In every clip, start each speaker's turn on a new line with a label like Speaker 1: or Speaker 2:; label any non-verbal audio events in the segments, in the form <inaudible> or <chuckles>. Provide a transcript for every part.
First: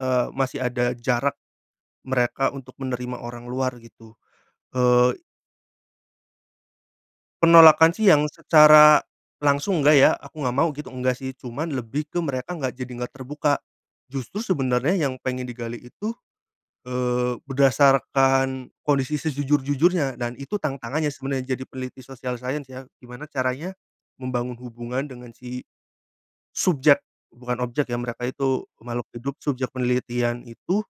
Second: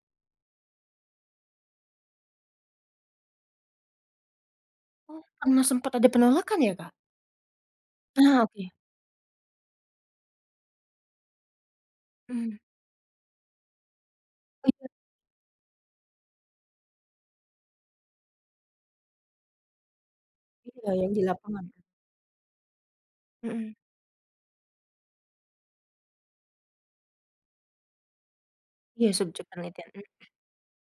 Speaker 1: Eee, masih ada jarak, mereka untuk menerima orang luar gitu. Eee
Speaker 2: Oh, pernah sempat ada penolakan ya, Kak?
Speaker 1: penolakan sih yang
Speaker 2: Ah, oke.
Speaker 1: secara langsung nggak ya, "aku nggak mau" gitu, enggak sih cuman lebih ke mereka
Speaker 2: Mhm.
Speaker 1: nggak jadi nggak terbuka. Justru
Speaker 2: Oh iya.
Speaker 1: sebenarnya yang pengen digali itu, eee, berdasarkan kondisi sejujur-jujurnya. Dan itu
Speaker 2: Ini ya,
Speaker 1: tantangannya
Speaker 2: yang di
Speaker 1: sebenarnya jadi
Speaker 2: lapangan.
Speaker 1: peneliti sosial science ya. Gimana
Speaker 2: Mhm.
Speaker 1: caranya membangun hubungan dengan si subjek, bukan objek ya mereka itu makhluk
Speaker 2: Iya
Speaker 1: hidup,
Speaker 2: subjek
Speaker 1: subjek
Speaker 2: penelitian. Mhm.
Speaker 1: penelitian itu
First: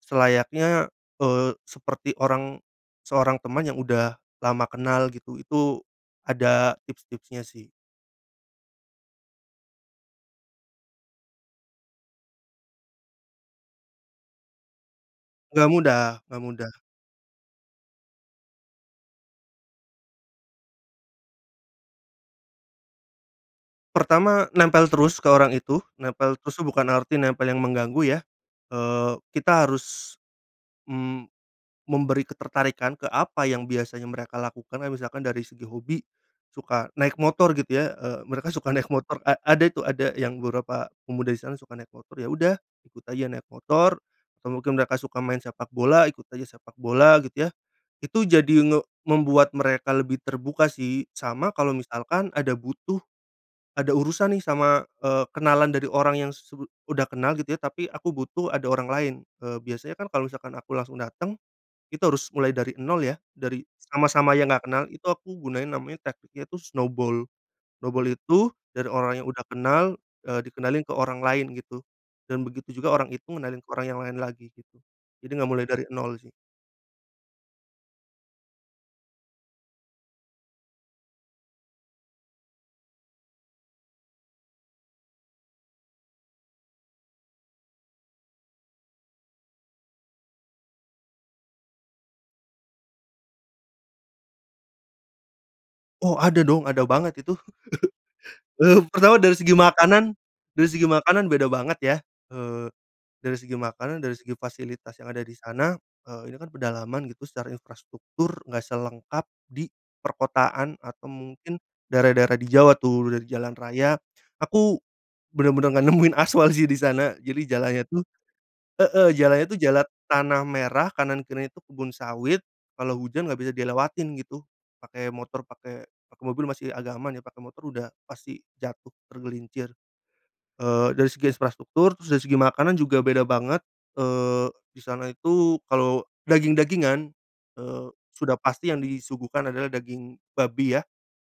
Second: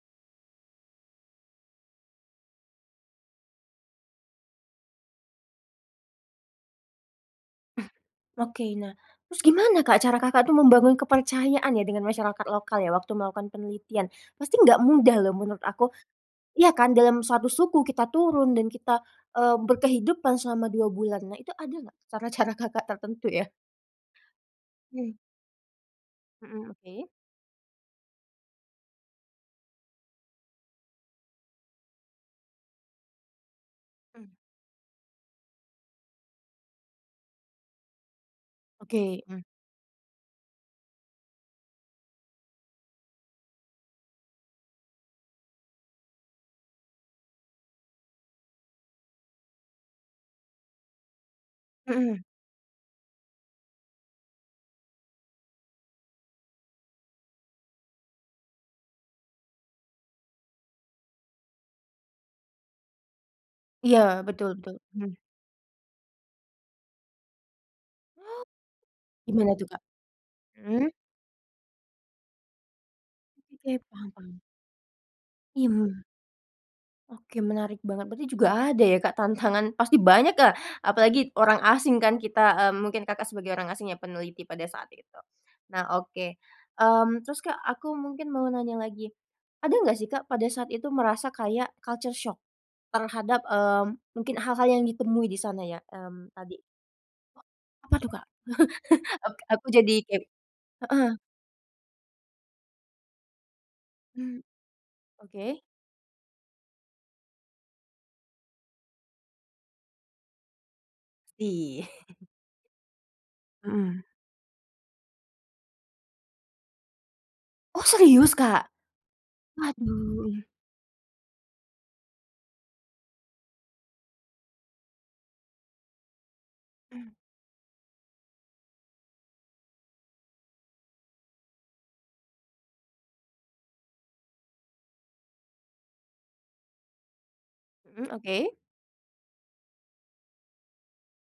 Speaker 1: selayaknya, eee, seperti orang, seorang teman yang udah lama kenal gitu, itu ada tips-tipsnya sih.
Speaker 2: Oke nah, terus gimana Kak cara Kakak itu membangun kepercayaan ya dengan masyarakat lokal ya waktu melakukan penelitian, pasti nggak mudah loh menurut
Speaker 1: Nggak
Speaker 2: aku
Speaker 1: mudah nggak
Speaker 2: iya
Speaker 1: mudah.
Speaker 2: kan, dalam satu suku kita turun dan kita, eee, berkehidupan selama 2 bulan. Nah itu ada nggak, cara-cara Kakak tertentu ya?
Speaker 1: Pertama, nempel
Speaker 2: Mhm.
Speaker 1: terus ke orang itu, nempel terus tuh
Speaker 2: Mhm,
Speaker 1: bukan
Speaker 2: oke.
Speaker 1: arti nempel yang mengganggu ya. Eee, kita harus, mmm, memberi ketertarikan ke apa yang biasanya
Speaker 2: Hmm.
Speaker 1: mereka lakukan. Kayak misalkan dari segi hobi, suka naik motor gitu ya, eee, mereka suka naik motor,
Speaker 2: Oke.
Speaker 1: a
Speaker 2: Mhm.
Speaker 1: ada itu ada yang beberapa pemuda di sana suka naik motor. Yaudah, ikut aja naik motor, atau mungkin mereka suka main sepak bola, ikut aja sepak bola gitu ya. Itu jadi, nge membuat mereka lebih terbuka sih, sama kalo
Speaker 2: Mhm.
Speaker 1: misalkan ada butuh, ada urusan nih sama, eee, kenalan dari orang yang su udah kenal gitu ya, tapi aku butuh ada orang lain. Eee, biasanya kan kalo misalkan aku langsung dateng, itu harus mulai dari nol ya, dari
Speaker 2: Iya,
Speaker 1: sama sama
Speaker 2: betul
Speaker 1: yang nggak
Speaker 2: betul.
Speaker 1: kenal, itu
Speaker 2: Mhm.
Speaker 1: aku gunain namanya tekniknya itu snowball, snowball
Speaker 2: Oh,
Speaker 1: itu dari orang yang udah
Speaker 2: gimana tuh, Kak?
Speaker 1: kenal, eee, dikenalin
Speaker 2: Mhm.
Speaker 1: ke orang lain gitu. Dan begitu juga orang itu ngenalin ke
Speaker 2: Oke,
Speaker 1: orang yang
Speaker 2: paham
Speaker 1: lain
Speaker 2: paham.
Speaker 1: lagi, jadi nggak mulai dari
Speaker 2: Mhm.
Speaker 1: nol sih.
Speaker 2: Oke menarik banget, berarti juga ada ya Kak tantangan pasti banyak ya, apalagi orang asing kan kita, eee, mungkin Kakak sebagai orang asing ya peneliti pada saat itu. Nah oke, mmm, terus Kak aku mungkin mau nanya lagi. Ada nggak sih Kak pada saat itu merasa kayak culture shock terhadap, eee, mungkin hal-hal yang ditemui di sana ya,
Speaker 1: Oh
Speaker 2: mmm,
Speaker 1: ada
Speaker 2: tadi?
Speaker 1: dong, ada banget itu.
Speaker 2: Oh apa tuh Kak,
Speaker 1: <laughs> Eee, pertama
Speaker 2: <chuckles> ak
Speaker 1: dari segi
Speaker 2: aku jadi
Speaker 1: makanan,
Speaker 2: kep
Speaker 1: dari segi
Speaker 2: heeh.
Speaker 1: makanan beda banget ya, eee, dari segi makanan, dari segi
Speaker 2: Mhm.
Speaker 1: fasilitas yang ada di
Speaker 2: Oke.
Speaker 1: sana. Eee, ini kan pedalaman gitu secara infrastruktur nggak selengkap di perkotaan atau mungkin
Speaker 2: Ih.
Speaker 1: daerah-daerah di Jawa tuh, dari jalan raya,
Speaker 2: Mhm.
Speaker 1: aku benar-benar nggak nemuin aspal sih di sana. Jadi
Speaker 2: Oh
Speaker 1: jalannya tuh
Speaker 2: serius, Kak?
Speaker 1: heeh, jalannya tuh jalan tanah
Speaker 2: Waduh.
Speaker 1: merah, kanan kirinya itu kebun sawit, kalau hujan nggak bisa dilewatin gitu. Pakai motor, pakai pakai mobil masih agak aman
Speaker 2: Mmm.
Speaker 1: ya, pakai motor udah pasti jatuh tergelincir. Eee, dari segi infrastruktur, terus dari segi makanan juga beda banget. Eee, di sana itu kalau daging-dagingan, eee,
Speaker 2: Hmm
Speaker 1: sudah
Speaker 2: oke.
Speaker 1: pasti yang disuguhkan adalah daging babi ya.